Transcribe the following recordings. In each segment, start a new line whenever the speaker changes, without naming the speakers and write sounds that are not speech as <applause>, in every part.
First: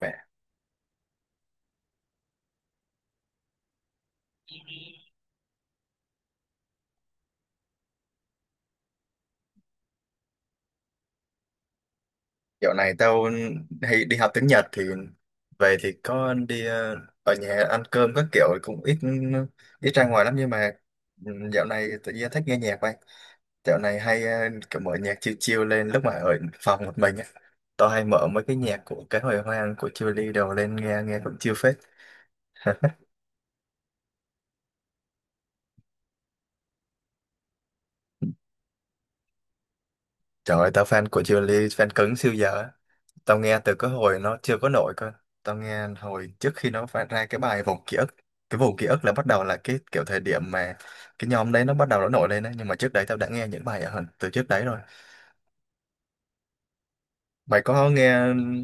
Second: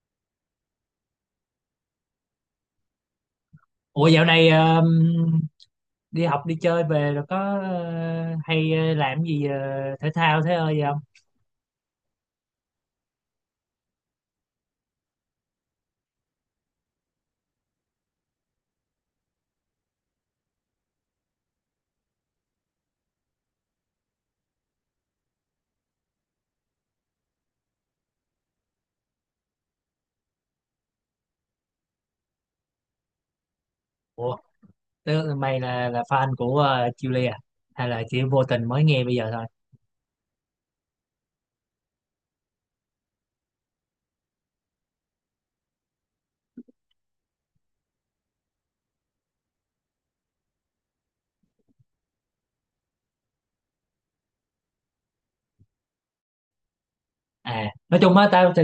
Mẹ,
Ủa, dạo này đi học đi chơi về rồi có hay làm gì thể thao thế ơi gì không?
dạo này tao hay đi học tiếng Nhật thì về thì có đi ở nhà ăn cơm các kiểu cũng ít ít ra ngoài lắm nhưng mà dạo này tự nhiên thích nghe nhạc vậy. Dạo này hay kiểu mở nhạc chill chill lên lúc mà ở phòng một mình á. Tao hay mở mấy cái nhạc của cái hồi hoang của Chillies đồ lên nghe nghe cũng chill phết.
Ủa tức mày là fan của Chile à? Hay là chỉ vô tình mới nghe bây giờ thôi?
Trời ơi, tao fan của Julie, fan cứng siêu giờ á. Tao nghe từ cái hồi nó chưa có nổi cơ. Tao nghe hồi trước khi nó phát ra cái bài Vòng Ký ức. Cái Vòng Ký ức là bắt đầu là cái kiểu thời điểm mà cái nhóm đấy nó bắt đầu nó nổi lên đấy. Nhưng mà trước đấy tao đã nghe những bài ở hơn từ trước đấy rồi. Mày
À
có
nói chung á,
nghe...
tao thì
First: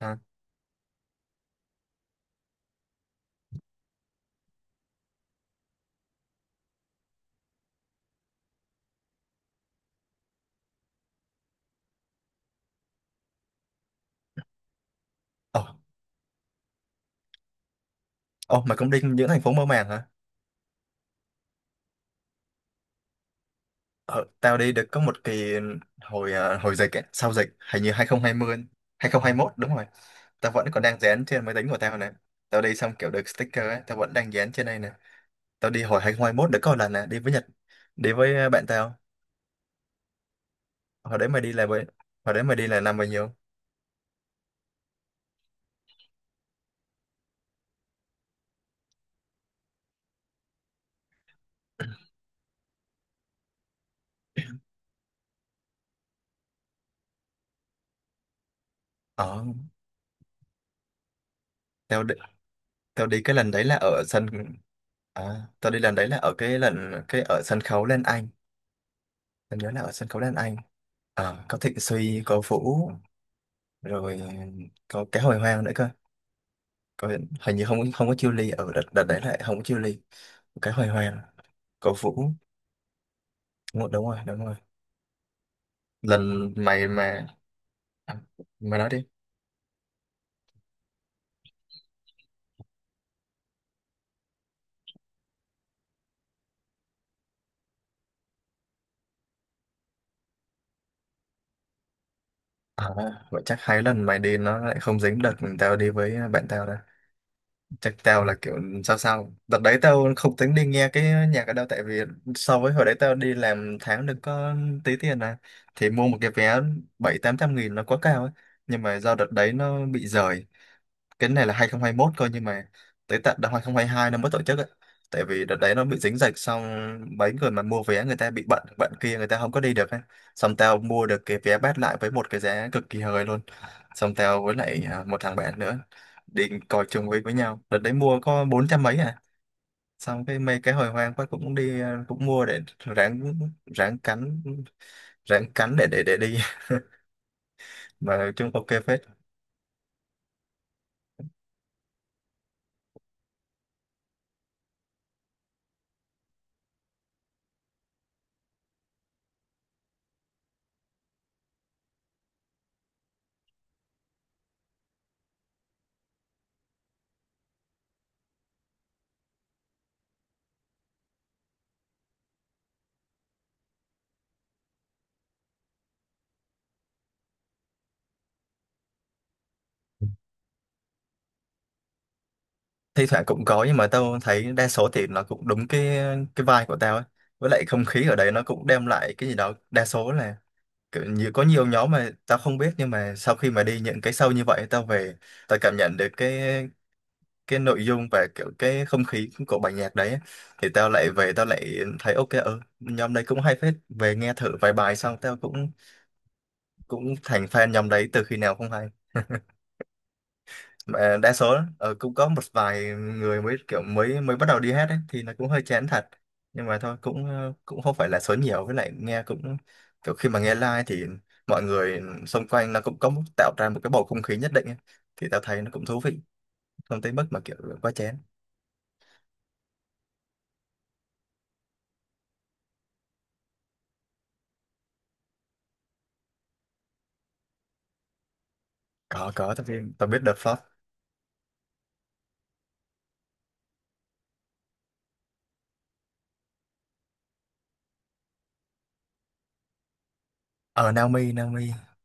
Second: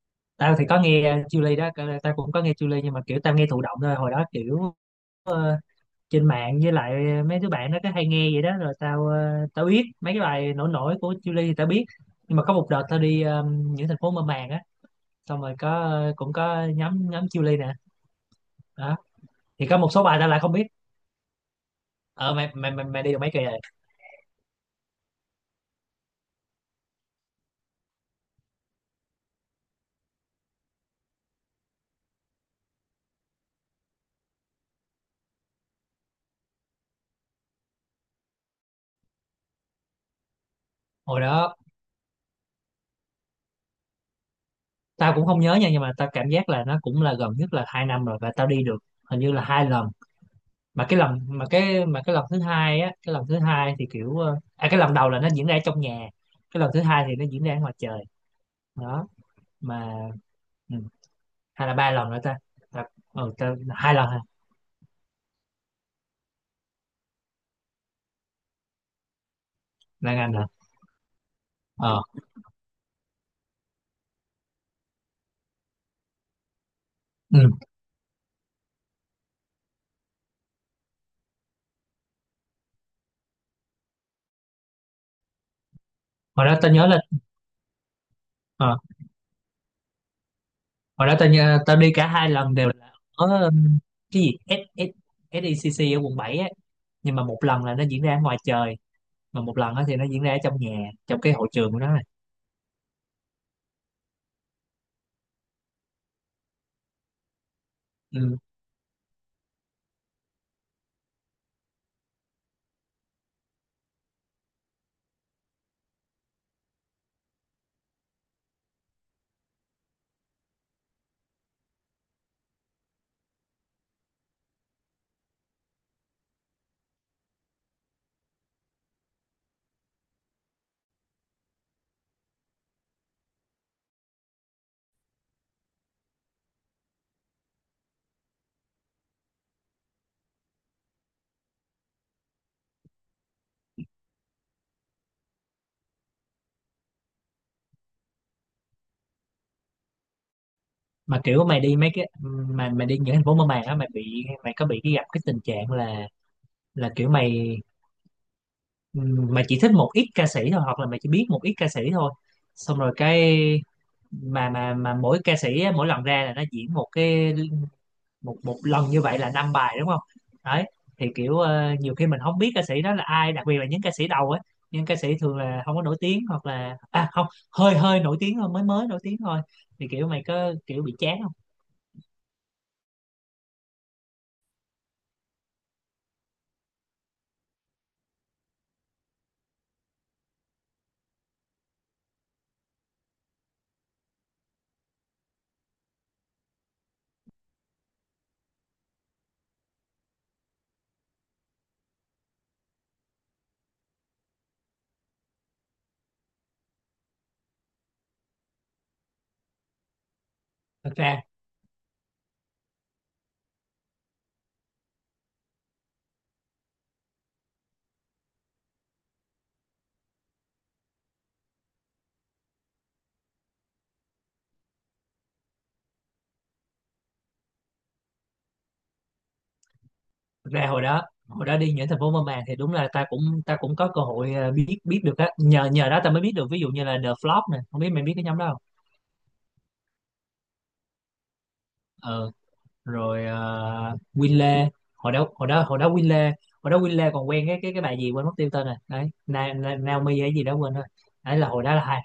À,
tao thì có nghe Chile đó, tao cũng có nghe Chile nhưng mà kiểu tao nghe thụ động thôi. Hồi đó kiểu ờ, trên mạng với lại mấy đứa bạn nó cứ hay nghe vậy đó, rồi tao biết mấy cái bài nổi nổi của Chile thì tao biết, nhưng mà có một đợt tao đi những thành phố mơ màng á, xong rồi
ồ,
có cũng có nhóm nhóm Chillies nè.
ồ, mày cũng
Đó
đi những thành phố mơ
thì có
màng
một
hả?
số bài tao lại không biết. Ở mày đi được mấy kỳ rồi?
Ờ, tao đi được có một kỳ hồi hồi dịch ấy, sau dịch, hình như 2020, 2021 đúng rồi. Tao vẫn còn đang dán trên máy tính của tao này. Tao đi xong kiểu được sticker ấy, tao vẫn đang dán trên đây nè. Tao đi hồi 2021 đã có một lần nè, đi với Nhật, đi với bạn tao. Hồi
Hồi
đấy mày đi
đó
là với, hồi đấy mày đi là năm bao nhiêu?
tao cũng không nhớ nha, nhưng mà tao cảm giác là nó cũng là gần nhất là 2 năm rồi, và tao đi được hình như là 2 lần. Mà cái lần thứ hai á, cái lần thứ hai thì kiểu ờ, à cái lần đầu là nó diễn ra trong nhà, cái lần thứ hai thì nó diễn ra ngoài trời. Đó
ờ
mà ừ, hay là ba
tao
lần
đi,
nữa ta? tao
tao đi cái lần
Ta
đấy là
hai
ở
lần hả?
sân, à, tao đi lần đấy là ở cái lần cái ở sân khấu Lan Anh, tao nhớ là ở sân
Là
khấu
ngành
Lan
hả?
Anh. Ờ, có Thịnh
Ờ.
Suy, có Vũ rồi, có cái hồi hoang nữa cơ. Có,
Ừ.
hình như không không có Chiêu Ly ở đợt, đợt đấy lại không có Chiêu Ly, cái hồi hoang, có Vũ. Đúng rồi đúng rồi đúng rồi.
hồi
Lần
đó tao nhớ
mày
là
mà, à,
ờ
mày nói đi.
Hồi đó tao đi cả 2 lần đều là ở cái gì, S, S, SECC ở Quận 7 á, nhưng mà một lần là nó diễn ra ở ngoài trời, mà một lần á thì nó diễn ra ở trong nhà, trong cái hội trường của nó này.
À, vậy chắc hai lần mày đi nó lại không dính đợt mình tao đi với bạn tao. Chắc tao là
Ừ.
kiểu sao sao. Đợt đấy tao không tính đi nghe cái nhạc ở đâu. Tại vì so với hồi đấy tao đi làm tháng được có tí tiền à. Thì mua một cái vé 700-800 nghìn nó quá cao ấy. Nhưng mà do đợt đấy nó bị rời. Cái này là 2021 coi nhưng mà tới tận năm 2022 nó mới tổ chức ấy. Tại vì đợt đấy nó bị dính dịch, xong mấy người mà mua vé người ta bị bận, bận kia người ta không có đi được ấy. Xong tao mua được cái vé bát lại với một cái giá cực kỳ hời luôn. Xong tao với lại một thằng bạn nữa định còi trùng với nhau, đợt đấy mua có 400 mấy à. Xong cái mấy cái hồi hoang quá cũng đi, cũng mua để ráng, ráng cắn, ráng cắn để đi. <laughs> Mà nói chung ok phết.
Mà kiểu mày đi mấy cái mà mày đi những thành phố mơ màng á, mày có bị cái gặp cái tình trạng là là kiểu mày ừ, mày chỉ thích một ít ca sĩ thôi hoặc là mày chỉ biết một ít ca sĩ thôi, xong rồi cái mà mỗi ca sĩ á, mỗi lần ra là nó diễn một một lần như vậy là năm bài, đúng không? Đấy. Thì kiểu nhiều khi mình không biết ca sĩ đó là ai, đặc biệt là những ca sĩ đầu ấy, những ca sĩ thường là không có nổi tiếng hoặc là à không hơi hơi nổi tiếng thôi, mới mới nổi tiếng thôi, thì kiểu mày có kiểu bị chán không?
Thi thoảng cũng có nhưng mà tao thấy đa số thì nó cũng đúng cái vibe của tao ấy. Với lại không khí ở đấy nó cũng đem lại cái gì đó, đa số là kiểu như có nhiều nhóm mà tao không biết nhưng mà sau khi mà đi những cái show như vậy tao về, tao cảm nhận được cái nội dung và kiểu cái không khí của bài nhạc đấy á, thì tao lại về tao lại thấy ok, ừ, nhóm đấy cũng hay phết, về nghe thử vài bài xong tao cũng cũng thành fan nhóm đấy từ khi nào không hay.
thật
Mà
ra
đa số cũng có một vài người mới kiểu mới mới bắt đầu đi hát ấy, thì nó cũng hơi chán thật. Nhưng mà thôi cũng cũng không phải là số nhiều, với lại nghe cũng kiểu khi mà nghe live thì mọi người xung quanh nó cũng có tạo ra một cái bầu không khí nhất định ấy. Thì tao thấy nó cũng thú vị, không tới mức mà kiểu quá chén.
Thật ra hồi đó đi những thành phố mơ màng thì đúng là ta cũng có cơ hội biết biết được á, nhờ nhờ đó ta mới biết được, ví dụ như là The Flop nè, không biết mày biết cái nhóm đó
Có, tao biết, tao biết The Flop.
không? Rồi. Winley, hồi đó hồi đó hồi đó Winley hồi đó Winley còn quen cái bà gì quên mất tiêu tên rồi đấy, Na, Na, Naomi hay gì đó, quên rồi.
Ờ, Naomi,
Đấy là
Naomi.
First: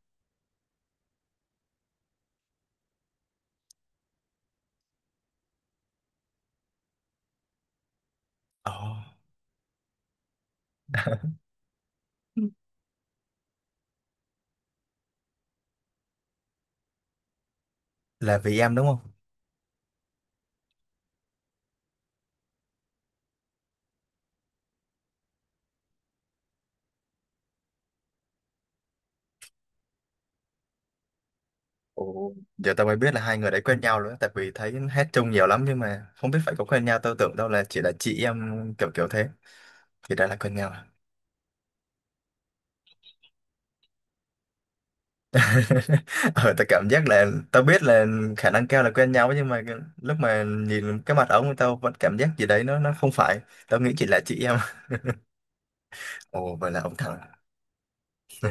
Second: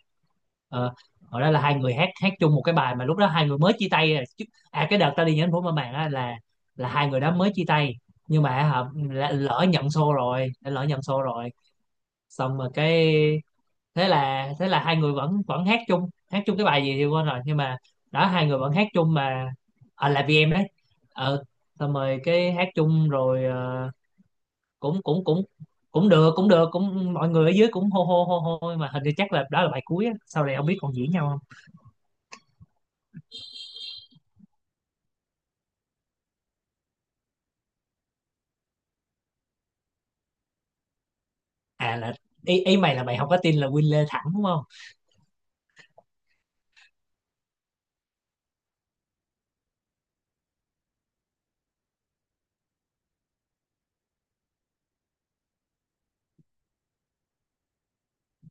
ờ, hồi đó là hai người hát hát chung một cái bài mà lúc đó hai người mới chia tay à, chứ. À cái đợt tao đi nhánh phố mà màng á là hai người đó mới chia tay, nhưng mà
Ờ,
hả, lỡ nhận show rồi, xong rồi cái thế là hai người vẫn vẫn hát chung cái bài gì thì quên rồi, nhưng mà đó
là
hai người
vì
vẫn
em đúng
hát
không?
chung mà. À, là vì em đấy. Ờ, xong rồi cái hát chung rồi, cũng cũng cũng cũng được cũng mọi người ở dưới cũng hô hô hô hô, nhưng mà hình như chắc là đó là bài cuối á, sau này không biết còn diễn nhau không.
Ồ. Giờ tao mới biết là hai người đấy quen nhau nữa, tại vì thấy hát chung nhiều lắm nhưng mà không biết phải có quen nhau, tao tưởng đâu là chỉ là chị em kiểu kiểu thế, thì đã là quen nhau <laughs> à?
À là, ý mày là mày không có tin là Win Lê thẳng đúng không?
Ờ tao cảm giác là, tao biết là khả năng cao là quen nhau nhưng mà cái-, lúc mà nhìn cái mặt ông tao vẫn cảm giác gì đấy nó không phải, tao nghĩ chỉ là chị em. Ồ vậy là ông thắng.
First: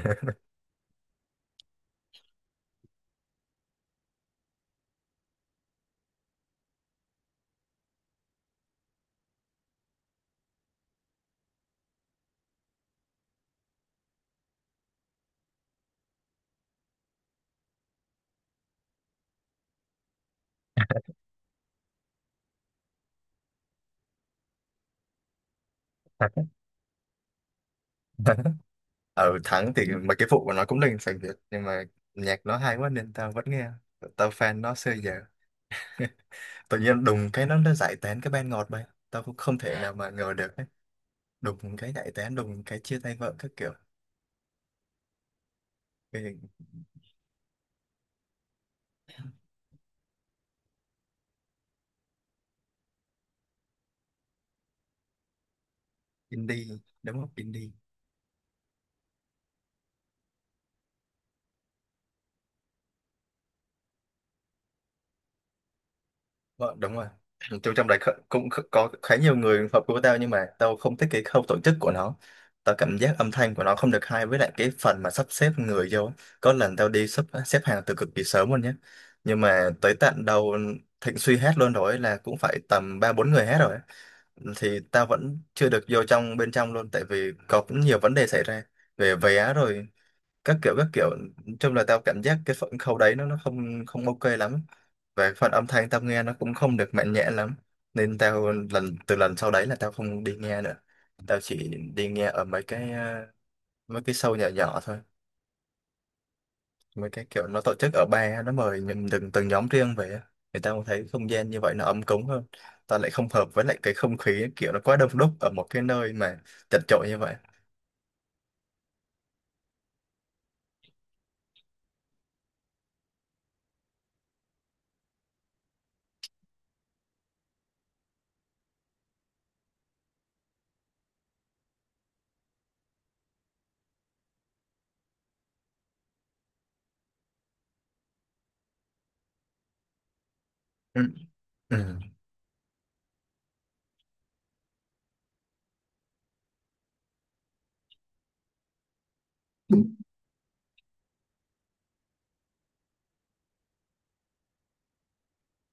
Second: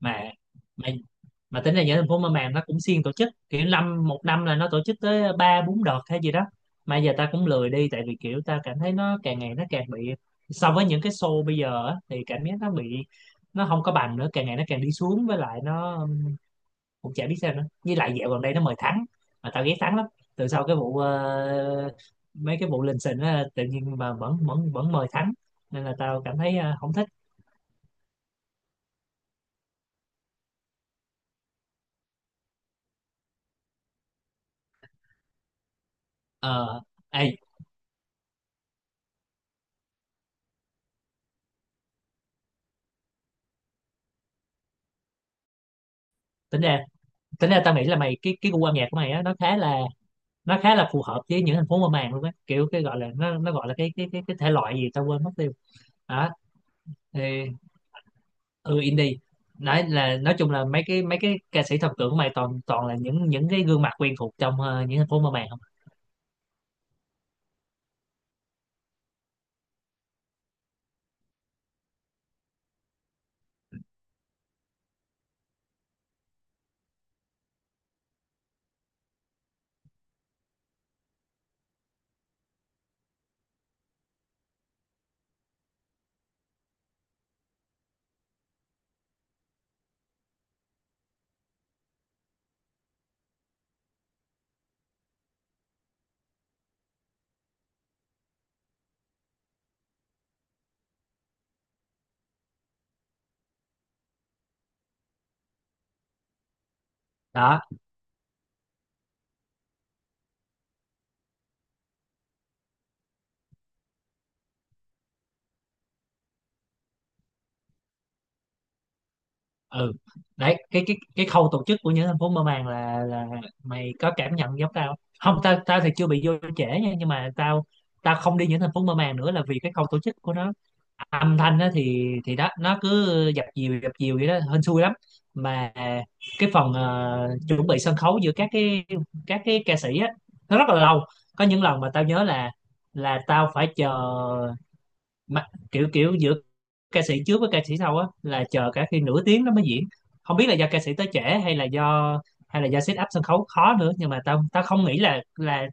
Mà mà mà tính ra nhớ thành phố Mơ Màng nó cũng siêng tổ chức, kiểu năm một năm là nó tổ chức tới ba bốn đợt hay gì đó. Mà giờ ta cũng lười đi, tại vì kiểu ta cảm thấy nó càng ngày nó càng bị, so với những cái show bây giờ á, thì cảm giác nó bị, nó không có bằng nữa, càng ngày nó càng đi xuống, với lại nó cũng chả biết sao nữa, với lại dạo gần đây nó mời Thắng, mà tao ghét Thắng lắm. Từ sau cái vụ mấy cái vụ lình xình á, tự nhiên mà vẫn vẫn vẫn mời Thắng, nên là tao cảm thấy không thích.
<laughs> Ở thắng thì mà cái vụ của nó cũng linh sành Việt nhưng mà nhạc nó hay quá nên tao vẫn nghe, tao fan nó xưa giờ. Tự
Ờ.
nhiên
Ê.
đùng cái nó giải tán cái ban ngọt bay, tao cũng không thể nào mà ngờ được ấy. Đùng cái giải tán, đùng cái chia tay vợ các kiểu, cái hình.
tính ra Tính ra tao nghĩ là mày, cái gu âm nhạc của mày á, nó khá là phù hợp với những thành phố mơ màng luôn á, kiểu cái gọi là nó gọi là cái thể loại gì tao quên mất tiêu. Đó
Indie đúng
thì
không, indie.
ừ, indie. Đấy là nói chung là mấy cái ca sĩ thần tượng của mày toàn toàn là những cái gương mặt quen thuộc trong những thành phố mơ màng không?
Vợ đúng rồi. Tôi trong đấy kh- cũng kh- có khá nhiều người hợp của tao nhưng mà tao không thích cái khâu tổ chức của nó. Tao cảm giác âm thanh của nó không được hay, với lại cái phần mà sắp xếp người vô ấy. Có lần tao đi xếp xếp hàng từ cực kỳ sớm luôn nhé, nhưng mà tới tận đầu Thịnh Suy hát luôn rồi ấy, là cũng phải tầm ba bốn người hát rồi ấy. Thì tao vẫn chưa được vô trong bên trong luôn, tại vì có cũng nhiều vấn đề xảy ra về vé rồi các kiểu các kiểu. Nói chung là tao cảm giác cái phần khâu đấy nó không không ok lắm, và cái phần âm thanh tao nghe nó cũng không được mạnh mẽ lắm, nên tao từ lần sau đấy là tao không đi nghe nữa. Tao chỉ đi nghe ở mấy cái mấy cái show nhỏ nhỏ thôi, mấy cái kiểu nó
Đó.
tổ chức ở ba nó mời những từng từng nhóm riêng về á. Người ta cũng thấy không gian như vậy nó ấm cúng hơn. Ta lại không hợp với lại cái không khí kiểu nó quá đông đúc ở một cái nơi mà chật chội như vậy.
Ừ. Đấy cái khâu tổ chức của những thành phố mơ màng là mày có cảm nhận giống tao không? Không, tao tao thì chưa bị vô trễ nha, nhưng mà tao tao không đi những thành phố mơ màng nữa là vì cái khâu tổ chức của nó. Âm thanh á thì đó nó cứ dập dìu vậy đó, hên xui lắm. Mà cái phần chuẩn bị sân khấu giữa các cái ca sĩ á nó rất là lâu.
Ừ.
Có những lần mà
Ừ.
tao nhớ là tao phải chờ, mà kiểu kiểu giữa ca sĩ trước với ca sĩ sau á là chờ cả khi nửa tiếng nó mới diễn. Không biết là do ca sĩ tới trễ hay là do set up sân khấu khó nữa, nhưng mà tao tao không nghĩ là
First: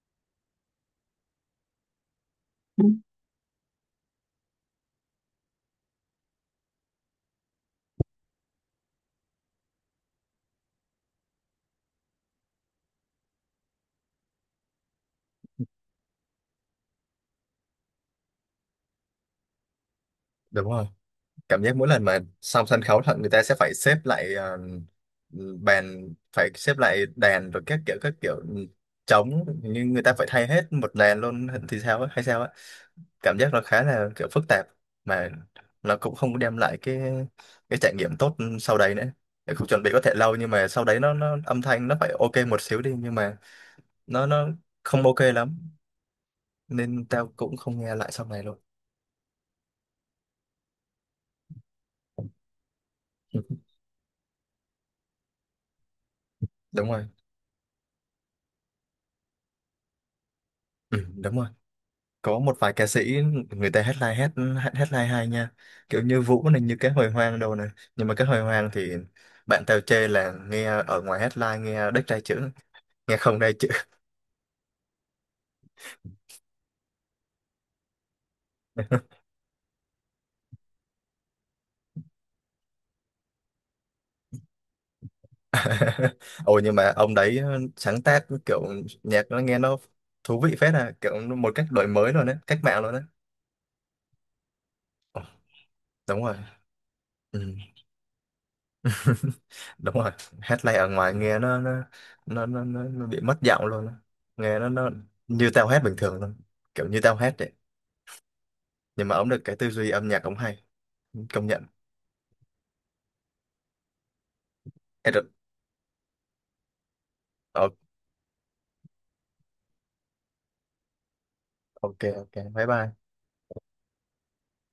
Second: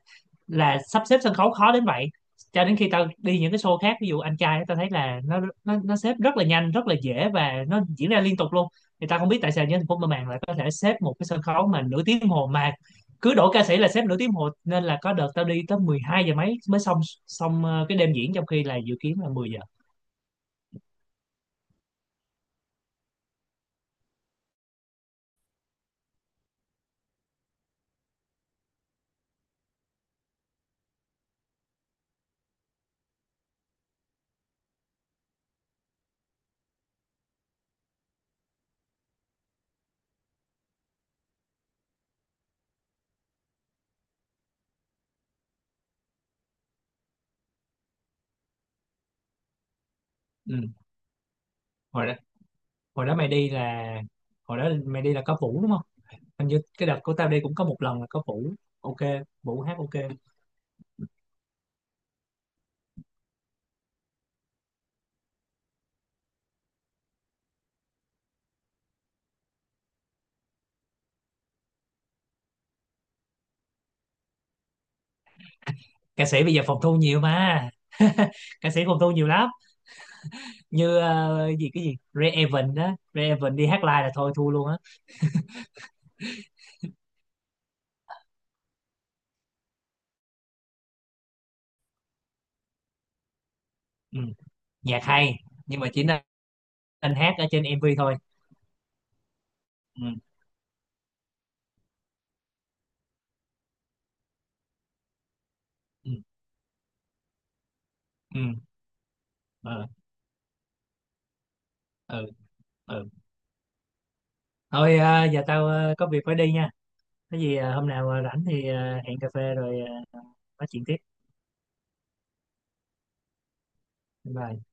là sắp xếp sân khấu khó đến vậy. Cho đến khi tao đi những cái show khác, ví dụ anh trai á, tao thấy là nó xếp rất là nhanh rất là dễ và nó diễn ra liên tục luôn. Thì tao không biết tại sao nhân Thành phố mơ màng lại có thể xếp một cái sân khấu mà nửa tiếng đồng hồ, mà cứ đổ ca sĩ là xếp nửa tiếng đồng hồ, nên là có đợt tao đi tới 12 giờ mấy mới xong, cái đêm diễn, trong khi là dự kiến là 10 giờ.
Đúng rồi, cảm giác mỗi lần mà xong sân khấu thật người ta sẽ phải xếp lại, bàn phải xếp lại đàn rồi các kiểu các kiểu, ừ, trống, như người ta phải thay hết một đàn luôn thì sao á hay sao á? Cảm giác nó khá là kiểu phức tạp mà nó cũng không đem lại cái trải nghiệm tốt sau đấy nữa. Để không, chuẩn bị có thể lâu nhưng mà sau đấy nó âm thanh nó phải ok một xíu đi, nhưng mà nó không ok lắm, nên tao cũng không nghe lại sau này luôn.
Ừ. hồi đó hồi đó mày đi là Hồi đó mày đi là có Vũ đúng không? Hình
<laughs>
như cái
Đúng
đợt
rồi.
của tao đi cũng có một lần là có Vũ. Ok, Vũ hát ok.
Ừ, đúng rồi. Có một vài ca sĩ người ta headline hát, hát headline hay nha, kiểu như Vũ này, như cái hồi hoang đâu này. Nhưng mà cái hồi hoang thì bạn tao chê là nghe ở ngoài headline nghe đếch tai chữ, nghe không tai chữ.
Ca sĩ bây giờ phòng thu nhiều mà. <laughs> Ca sĩ phòng
<laughs>
thu nhiều lắm. Như ờ, gì cái gì, Ray Evan đó, Ray Evan đi hát live là thôi thua luôn á.
<laughs> Ồ nhưng mà ông đấy sáng tác kiểu nhạc nó nghe nó thú vị phết à, kiểu một cách đổi mới luôn đấy, cách mạng luôn đấy.
Ừ. Nhạc
Ồ,
hay, nhưng mà chỉ nên
đúng rồi.
nên hát
Ừ.
ở trên MV thôi.
<laughs> Đúng
Ừ.
rồi, hát live ở ngoài nghe nó nó bị mất giọng luôn á. Nghe nó như tao hát bình
Ừ.
thường luôn, kiểu như tao hát vậy.
Ừ.
Nhưng mà ông được cái tư
Ờ.
duy âm nhạc ông hay, công nhận.
Ừ. Ừ. Thôi
Ê, được.
giờ tao có việc phải đi nha. Cái gì
Ờ,
hôm nào rảnh thì hẹn cà phê rồi ờ, nói chuyện tiếp.
ok, ok, bye bye.
Bye.